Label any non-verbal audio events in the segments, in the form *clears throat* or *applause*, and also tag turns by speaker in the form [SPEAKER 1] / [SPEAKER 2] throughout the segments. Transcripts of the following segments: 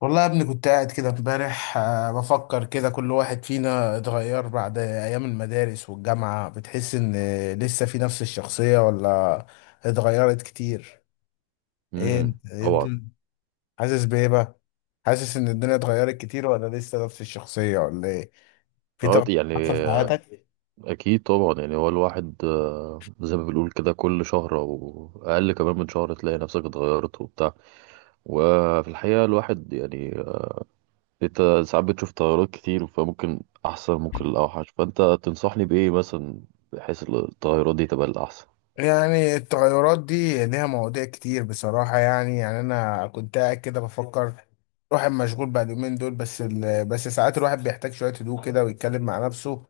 [SPEAKER 1] والله يا ابني، كنت قاعد كده امبارح، بفكر كده. كل واحد فينا اتغير بعد ايام المدارس والجامعة. بتحس ان لسه في نفس الشخصية ولا اتغيرت كتير؟ ايه انت، إيه
[SPEAKER 2] طبعا.
[SPEAKER 1] الدنيا؟ حاسس بايه بقى؟ حاسس ان الدنيا اتغيرت كتير ولا لسه نفس الشخصية ولا ايه؟ في
[SPEAKER 2] اه
[SPEAKER 1] تغير
[SPEAKER 2] يعني
[SPEAKER 1] حصل في
[SPEAKER 2] آه،
[SPEAKER 1] حياتك؟
[SPEAKER 2] اكيد طبعا، يعني هو الواحد زي ما بنقول كده كل شهر او اقل كمان من شهر تلاقي نفسك اتغيرت وبتاع. وفي الحقيقة الواحد يعني انت ساعات بتشوف تغيرات كتير، فممكن احسن ممكن الاوحش. فانت تنصحني بايه مثلا بحيث التغيرات دي تبقى الاحسن؟
[SPEAKER 1] يعني التغيرات دي ليها مواضيع كتير بصراحة. يعني أنا كنت قاعد كده بفكر. الواحد مشغول بقى اليومين دول، بس بس ساعات الواحد بيحتاج شوية هدوء كده ويتكلم مع نفسه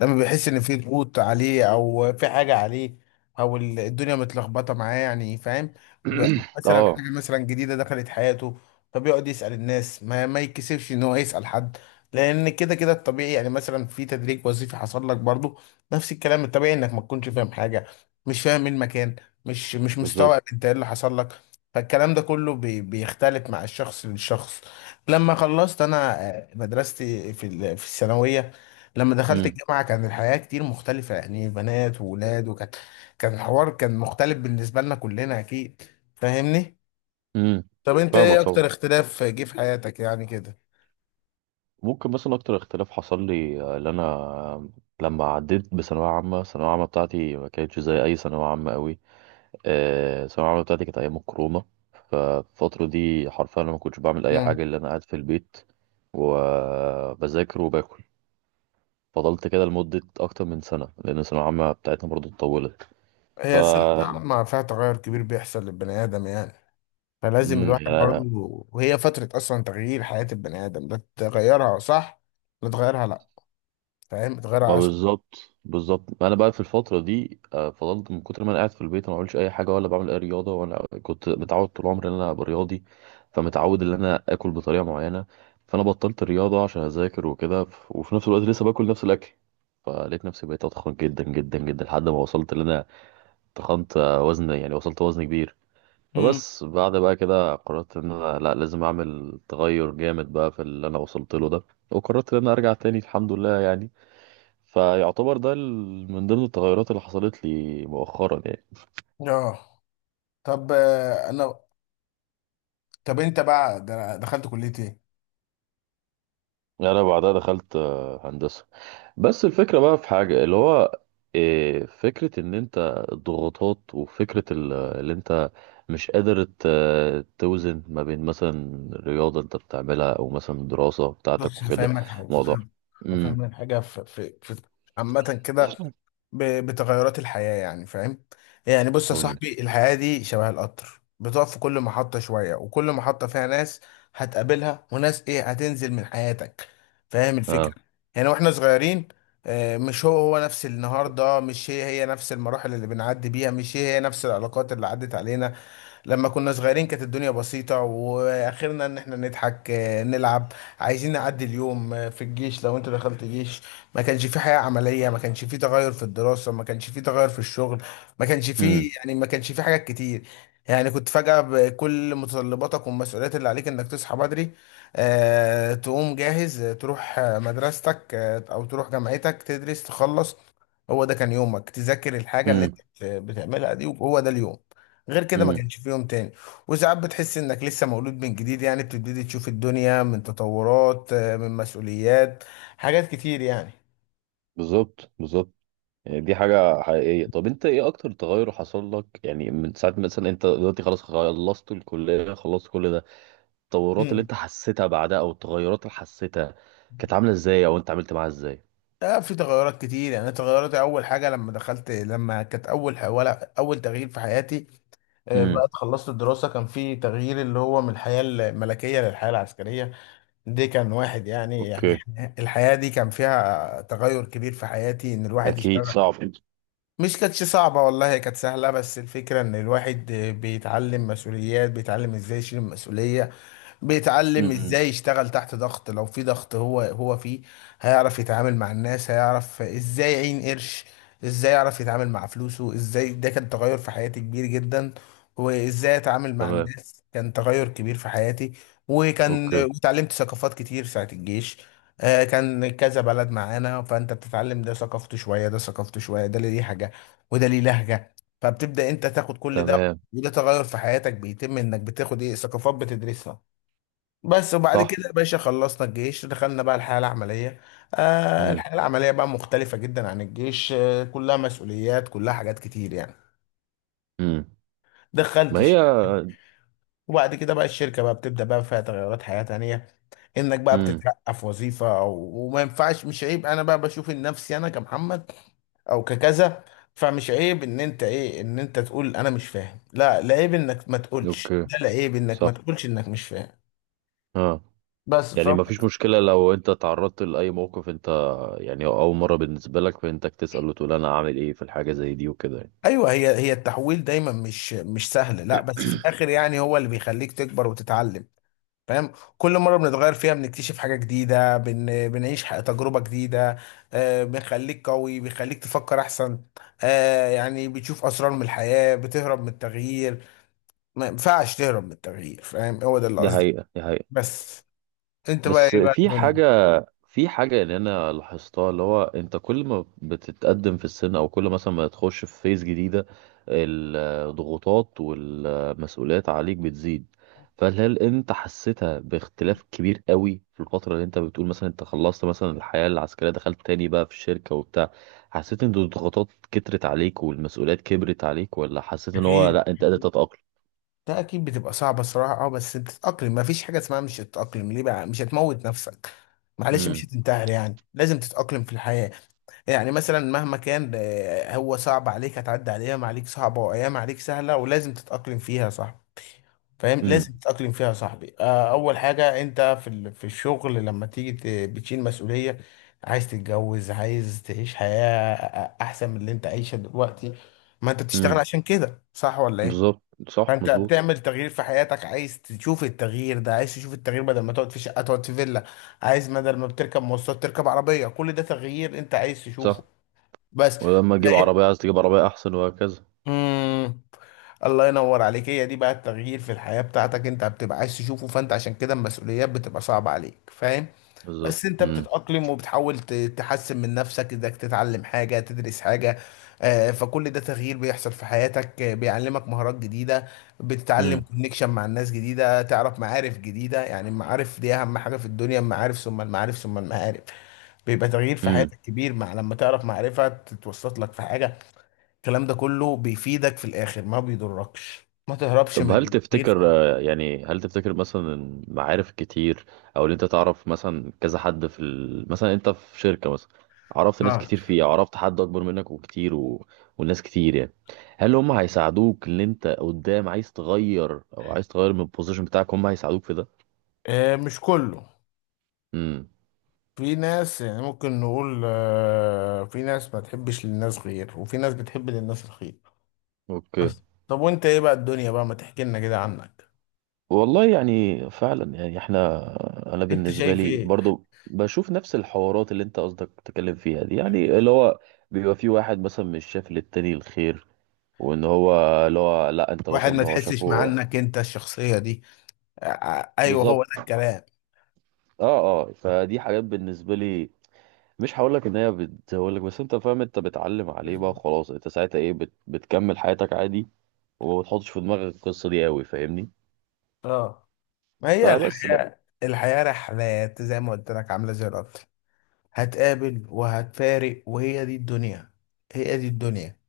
[SPEAKER 1] لما بيحس ان في ضغوط عليه او في حاجه عليه، او الدنيا متلخبطه معاه، يعني فاهم. أو
[SPEAKER 2] *clears throat*
[SPEAKER 1] مثلا
[SPEAKER 2] اه.
[SPEAKER 1] حاجه مثلا جديده دخلت حياته، فبيقعد يسال الناس. ما يتكسفش ان هو يسال حد، لان كده كده الطبيعي. يعني مثلا في تدريج وظيفي حصل لك برضو، نفس الكلام، الطبيعي انك ما تكونش فاهم حاجه، مش فاهم إيه المكان، مش
[SPEAKER 2] بالظبط.
[SPEAKER 1] مستوعب انت ايه اللي حصل لك. فالكلام ده كله بيختلف مع الشخص للشخص. لما خلصت انا، مدرستي في في الثانويه، لما دخلت
[SPEAKER 2] امم.
[SPEAKER 1] الجامعة كان الحياة كتير مختلفة، يعني بنات وولاد، وكانت، كان الحوار كان مختلف بالنسبة لنا كلنا أكيد. فاهمني؟
[SPEAKER 2] امم.
[SPEAKER 1] طب أنت
[SPEAKER 2] فاهمك
[SPEAKER 1] إيه
[SPEAKER 2] طبعا.
[SPEAKER 1] أكتر اختلاف جه في حياتك يعني كده؟
[SPEAKER 2] ممكن مثلا اكتر اختلاف حصل لي اللي انا لما عديت بثانويه عامه، الثانويه العامه بتاعتي ما كانتش زي اي ثانويه عامه قوي. الثانويه العامه بتاعتي كانت ايام الكورونا. فالفتره دي حرفيا انا ما كنتش بعمل اي
[SPEAKER 1] مم.
[SPEAKER 2] حاجه الا انا قاعد في البيت وبذاكر وباكل. فضلت كده لمده اكتر من سنه لان الثانويه العامه بتاعتنا برضو اتطولت. ف
[SPEAKER 1] هي سنة الجامعة فيها تغير كبير بيحصل للبني آدم، يعني فلازم الواحد برضه.
[SPEAKER 2] يعني
[SPEAKER 1] وهي فترة أصلا تغيير حياة البني آدم، لا تغيرها صح، لا تغيرها لأ. فاهم؟
[SPEAKER 2] ما
[SPEAKER 1] تغيرها أصلا.
[SPEAKER 2] بالظبط بالظبط. انا بقى في الفتره دي فضلت من كتر ما انا قاعد في البيت، أنا ما بعملش اي حاجه ولا بعمل اي رياضه. وانا كنت متعود طول عمري ان انا ابقى رياضي، فمتعود ان انا اكل بطريقه معينه. فانا بطلت الرياضه عشان اذاكر وكده. وفي نفس الوقت لسه باكل نفس الاكل، فلقيت نفسي بقيت اتخن جدا جدا جدا لحد ما وصلت ان انا تخنت. وزن يعني وصلت وزن كبير.
[SPEAKER 1] مم.
[SPEAKER 2] فبس بعد بقى كده قررت ان انا لا لازم اعمل تغير جامد بقى في اللي انا وصلت له ده، وقررت ان انا ارجع تاني الحمد لله يعني. فيعتبر ده من ضمن التغيرات اللي حصلت لي مؤخرا يعني.
[SPEAKER 1] آه. طب، أنا، طب أنت بقى دخلت كلية إيه؟
[SPEAKER 2] يعني انا بعدها دخلت هندسة. بس الفكرة بقى في حاجة اللي هو فكرة ان انت الضغوطات، وفكرة اللي انت مش قادر توزن ما بين مثلا رياضة انت بتعملها او مثلا الدراسة بتاعتك
[SPEAKER 1] بص
[SPEAKER 2] وكده.
[SPEAKER 1] هفهمك حاجة،
[SPEAKER 2] موضوع. امم.
[SPEAKER 1] هفهمك حاجة في عامة كده، بتغيرات الحياة يعني، فاهم؟ يعني بص يا
[SPEAKER 2] قول لي.
[SPEAKER 1] صاحبي، الحياة دي شبه القطر، بتقف في كل محطة شوية، وكل محطة فيها ناس هتقابلها وناس ايه هتنزل من حياتك. فاهم الفكرة؟
[SPEAKER 2] اه.
[SPEAKER 1] يعني واحنا صغيرين، مش هو نفس النهاردة، مش هي نفس المراحل اللي بنعدي بيها، مش هي نفس العلاقات اللي عدت علينا. لما كنا صغيرين كانت الدنيا بسيطة، واخرنا ان احنا نضحك، نلعب، عايزين نعدي اليوم. في الجيش، لو انت دخلت جيش، ما كانش في حياة عملية، ما كانش في تغير في الدراسة، ما كانش في تغير في الشغل، ما كانش في،
[SPEAKER 2] امم.
[SPEAKER 1] يعني ما كانش في حاجات كتير. يعني كنت فجأة بكل متطلباتك والمسؤوليات اللي عليك، انك تصحى بدري، تقوم جاهز، تروح، مدرستك، او تروح جامعتك، تدرس، تخلص. هو ده كان يومك، تذاكر الحاجة اللي انت
[SPEAKER 2] امم.
[SPEAKER 1] بتعملها دي، وهو ده اليوم، غير كده ما
[SPEAKER 2] امم.
[SPEAKER 1] كانش في يوم تاني. وساعات بتحس انك لسه مولود من جديد، يعني بتبتدي تشوف الدنيا من تطورات، من مسؤوليات، حاجات كتير يعني.
[SPEAKER 2] بالظبط بالظبط. يعني دي حاجة حقيقية. طب انت ايه اكتر تغير حصل لك يعني؟ من ساعة مثلا انت دلوقتي خلاص خلصت الكلية خلصت كل ده، التطورات اللي
[SPEAKER 1] مم.
[SPEAKER 2] انت حسيتها بعدها او التغيرات اللي حسيتها كانت عاملة ازاي، او انت عملت معاها ازاي؟
[SPEAKER 1] في تغيرات كتير، يعني تغيرات، اول حاجه لما دخلت، لما كانت اول، ولا اول تغيير في حياتي،
[SPEAKER 2] امم.
[SPEAKER 1] بعد خلصت الدراسه، كان في تغيير اللي هو من الحياه الملكيه للحياه العسكريه. دي كان واحد يعني، يعني
[SPEAKER 2] اوكي.
[SPEAKER 1] الحياه دي كان فيها تغير كبير في حياتي، ان الواحد يشتغل.
[SPEAKER 2] اكيد صعب.
[SPEAKER 1] مش كانتش صعبة والله، هي كانت سهلة، بس الفكرة إن الواحد بيتعلم مسؤوليات، بيتعلم إزاي يشيل المسؤولية، بيتعلم
[SPEAKER 2] امم.
[SPEAKER 1] ازاي يشتغل تحت ضغط، لو في ضغط هو فيه، هيعرف يتعامل مع الناس، هيعرف ازاي يعين قرش، ازاي يعرف يتعامل مع فلوسه ازاي. ده كان تغير في حياتي كبير جدا. وازاي اتعامل مع
[SPEAKER 2] تمام.
[SPEAKER 1] الناس كان تغير كبير في حياتي. وكان،
[SPEAKER 2] اوكي.
[SPEAKER 1] وتعلمت ثقافات كتير ساعة الجيش. كان كذا بلد معانا، فانت بتتعلم، ده ثقافته شوية، ده ثقافته شوية، ده ليه حاجة وده ليه لهجة، فبتبدأ انت تاخد كل ده.
[SPEAKER 2] تمام.
[SPEAKER 1] وده تغير في حياتك بيتم، انك بتاخد ايه ثقافات بتدرسها. بس، وبعد
[SPEAKER 2] صح.
[SPEAKER 1] كده يا باشا خلصنا الجيش، دخلنا بقى الحياة العملية. آه،
[SPEAKER 2] امم.
[SPEAKER 1] الحياة العملية بقى مختلفة جدا عن الجيش، آه كلها مسؤوليات، كلها حاجات كتير يعني.
[SPEAKER 2] امم. ما هي.
[SPEAKER 1] دخلتش، وبعد كده بقى الشركة بقى بتبدأ بقى فيها تغيرات حياة تانية، انك بقى
[SPEAKER 2] امم.
[SPEAKER 1] بتترقى في وظيفة أو، وما ينفعش، مش عيب انا بقى بشوف إن نفسي انا كمحمد او ككذا، فمش عيب ان انت ايه، ان انت تقول انا مش فاهم. لا عيب انك ما تقولش
[SPEAKER 2] اوكي.
[SPEAKER 1] ده، لا عيب انك ما
[SPEAKER 2] صح.
[SPEAKER 1] تقولش انك مش فاهم.
[SPEAKER 2] اه.
[SPEAKER 1] بس.
[SPEAKER 2] يعني ما فيش مشكلة لو انت تعرضت لأي موقف انت يعني اول مرة بالنسبة لك، فانتك تسأل وتقول انا اعمل ايه في الحاجة زي دي وكده يعني.
[SPEAKER 1] ايوه، هي التحويل دايما مش سهل، لا بس في الاخر يعني هو اللي بيخليك تكبر وتتعلم. فاهم؟ كل مره بنتغير فيها بنكتشف حاجه جديده، بنعيش تجربه جديده، آه بنخليك قوي، بيخليك تفكر احسن، آه يعني بتشوف اسرار من الحياه. بتهرب من التغيير؟ ما ينفعش تهرب من التغيير، فاهم؟ هو ده اللي
[SPEAKER 2] دي
[SPEAKER 1] قصدي.
[SPEAKER 2] حقيقة دي حقيقة.
[SPEAKER 1] بس انت بقى
[SPEAKER 2] بس
[SPEAKER 1] ايه بقى الدنيا؟
[SPEAKER 2] في حاجة اللي أنا لاحظتها اللي هو أنت كل ما بتتقدم في السن، أو كل مثلا ما تخش في فيز جديدة، الضغوطات والمسؤوليات عليك بتزيد. فهل أنت حسيتها باختلاف كبير قوي في الفترة اللي أنت بتقول مثلا أنت خلصت مثلا الحياة العسكرية، دخلت تاني بقى في الشركة وبتاع؟ حسيت إن الضغوطات كترت عليك والمسؤوليات كبرت عليك، ولا حسيت إن هو
[SPEAKER 1] اكيد،
[SPEAKER 2] لأ أنت قادر تتأقلم؟
[SPEAKER 1] ده اكيد بتبقى صعبة الصراحة، اه، بس بتتأقلم، مفيش حاجة اسمها مش هتتأقلم. ليه بقى؟ مش هتموت نفسك، معلش مش
[SPEAKER 2] امم.
[SPEAKER 1] هتنتحر، يعني لازم تتأقلم في الحياة. يعني مثلا مهما كان، هو صعب عليك، هتعدي على ايام عليك صعبة وايام عليك سهلة، ولازم تتأقلم فيها، صح؟ فاهم،
[SPEAKER 2] امم.
[SPEAKER 1] لازم تتأقلم فيها يا صاحبي. اول حاجة انت في في الشغل لما تيجي بتشيل مسؤولية، عايز تتجوز، عايز تعيش حياة احسن من اللي انت عايشها دلوقتي. ما انت بتشتغل
[SPEAKER 2] امم.
[SPEAKER 1] عشان كده، صح ولا ايه؟
[SPEAKER 2] بالظبط. صح
[SPEAKER 1] فانت
[SPEAKER 2] مظبوط.
[SPEAKER 1] بتعمل تغيير في حياتك، عايز تشوف التغيير ده، عايز تشوف التغيير بدل ما تقعد في شقه تقعد في فيلا، عايز بدل ما بتركب مواصلات تركب عربيه، كل ده تغيير انت عايز تشوفه.
[SPEAKER 2] صح.
[SPEAKER 1] بس.
[SPEAKER 2] ولما تجيب عربية عايز تجيب عربية أحسن وهكذا.
[SPEAKER 1] امم. الله ينور عليك، هي دي بقى التغيير في الحياه بتاعتك انت بتبقى عايز تشوفه، فانت عشان كده المسؤوليات بتبقى صعبه عليك، فاهم.
[SPEAKER 2] بالظبط.
[SPEAKER 1] بس انت
[SPEAKER 2] مم.
[SPEAKER 1] بتتأقلم وبتحاول تحسن من نفسك، انك تتعلم حاجة، تدرس حاجة، فكل ده تغيير بيحصل في حياتك، بيعلمك مهارات جديدة، بتتعلم
[SPEAKER 2] مم.
[SPEAKER 1] كونكشن مع الناس جديدة، تعرف معارف جديدة. يعني المعارف دي أهم حاجة في الدنيا، المعارف ثم المعارف ثم المعارف. بيبقى تغيير في
[SPEAKER 2] مم.
[SPEAKER 1] حياتك كبير مع لما تعرف معرفة تتوسط لك في حاجة. الكلام ده كله بيفيدك في الآخر، ما بيضركش، ما تهربش
[SPEAKER 2] طب هل
[SPEAKER 1] من تغيير في
[SPEAKER 2] تفتكر
[SPEAKER 1] حياتك.
[SPEAKER 2] يعني هل تفتكر مثلا إن معارف كتير، أو إن أنت تعرف مثلا كذا حد في ال... مثلا أنت في شركة مثلا، عرفت ناس
[SPEAKER 1] اه.
[SPEAKER 2] كتير فيها، عرفت حد أكبر منك وكتير و... والناس كتير يعني، هل هم هيساعدوك إن أنت قدام عايز تغير، أو عايز تغير من البوزيشن بتاعك، هم هيساعدوك في ده؟
[SPEAKER 1] مش كله،
[SPEAKER 2] مم.
[SPEAKER 1] في ناس يعني ممكن نقول، في ناس ما تحبش للناس خير، وفي ناس بتحب للناس الخير.
[SPEAKER 2] أوكي.
[SPEAKER 1] بس طب وانت ايه بقى الدنيا بقى، ما تحكي لنا كده عنك.
[SPEAKER 2] والله يعني فعلا يعني احنا، انا
[SPEAKER 1] انت
[SPEAKER 2] بالنسبه
[SPEAKER 1] شايف
[SPEAKER 2] لي
[SPEAKER 1] ايه؟
[SPEAKER 2] برضو بشوف نفس الحوارات اللي انت قصدك تتكلم فيها دي، يعني اللي هو بيبقى في واحد مثلا مش شايف للتاني الخير، وان هو اللي هو لا انت
[SPEAKER 1] واحد
[SPEAKER 2] مثلا ان
[SPEAKER 1] ما
[SPEAKER 2] هو
[SPEAKER 1] تحسش مع
[SPEAKER 2] شافه.
[SPEAKER 1] انك انت الشخصية دي؟ ايوه هو ده
[SPEAKER 2] بالظبط.
[SPEAKER 1] الكلام.
[SPEAKER 2] اه. اه. فدي حاجات بالنسبه لي، مش هقول لك ان هي بتزود لك، بس انت فاهم، انت بتعلم عليه بقى خلاص. انت ساعتها ايه بتكمل حياتك عادي، وما بتحطش في دماغك القصه دي قوي، فاهمني؟
[SPEAKER 1] اه. ما هي
[SPEAKER 2] فبس لا
[SPEAKER 1] الحياة، الحياة رحلات زي ما قلت لك، عاملة زي القطر، هتقابل وهتفارق، وهي دي الدنيا، هي دي الدنيا.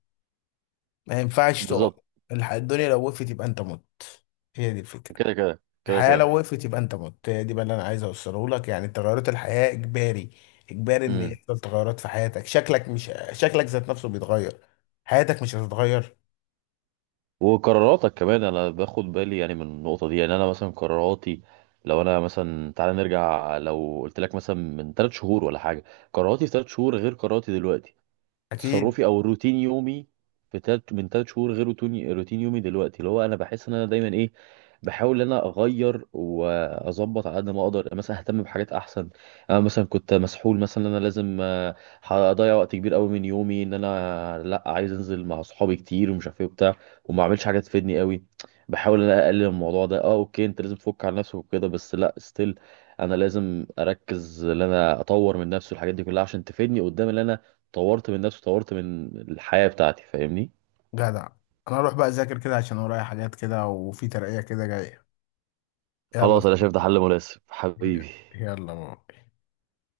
[SPEAKER 1] ما ينفعش تقف.
[SPEAKER 2] بالظبط.
[SPEAKER 1] الدنيا لو وقفت يبقى انت مت، هي دي الفكرة.
[SPEAKER 2] كده كده
[SPEAKER 1] الحياة
[SPEAKER 2] كده
[SPEAKER 1] لو وقفت يبقى انت مت، هي دي بقى اللي انا عايز اوصله لك، يعني تغيرات الحياة اجباري، اجباري ان
[SPEAKER 2] كده.
[SPEAKER 1] يحصل تغيرات في حياتك، شكلك، مش شكلك ذات نفسه بيتغير، حياتك مش هتتغير؟
[SPEAKER 2] وقراراتك كمان، انا باخد بالي يعني من النقطه دي. يعني انا مثلا قراراتي، لو انا مثلا تعالى نرجع، لو قلت لك مثلا من 3 شهور ولا حاجه، قراراتي في 3 شهور غير قراراتي دلوقتي.
[SPEAKER 1] اكيد.
[SPEAKER 2] تصرفي او روتين يومي في تلت من 3 شهور غير روتين يومي دلوقتي. اللي هو انا بحس ان انا دايما ايه، بحاول ان انا اغير واظبط على قد ما اقدر، يعني مثلا اهتم بحاجات احسن. انا مثلا كنت مسحول مثلا ان انا لازم هضيع وقت كبير قوي من يومي. ان انا لا عايز انزل مع اصحابي كتير ومش عارف ايه وبتاع، وما اعملش حاجه تفيدني قوي. بحاول ان انا اقلل الموضوع ده. اه اوكي، انت لازم تفك على نفسك وكده، بس لا ستيل، انا لازم اركز ان انا اطور من نفسي والحاجات دي كلها، عشان تفيدني قدام ان انا طورت من نفسي، طورت من الحياة بتاعتي، فاهمني؟
[SPEAKER 1] جدع. انا اروح بقى اذاكر كده، عشان ورايا حاجات كده وفي ترقية كده جاية. يلا.
[SPEAKER 2] خلاص انا شايف ده حل مناسب حبيبي.
[SPEAKER 1] يلا بقى.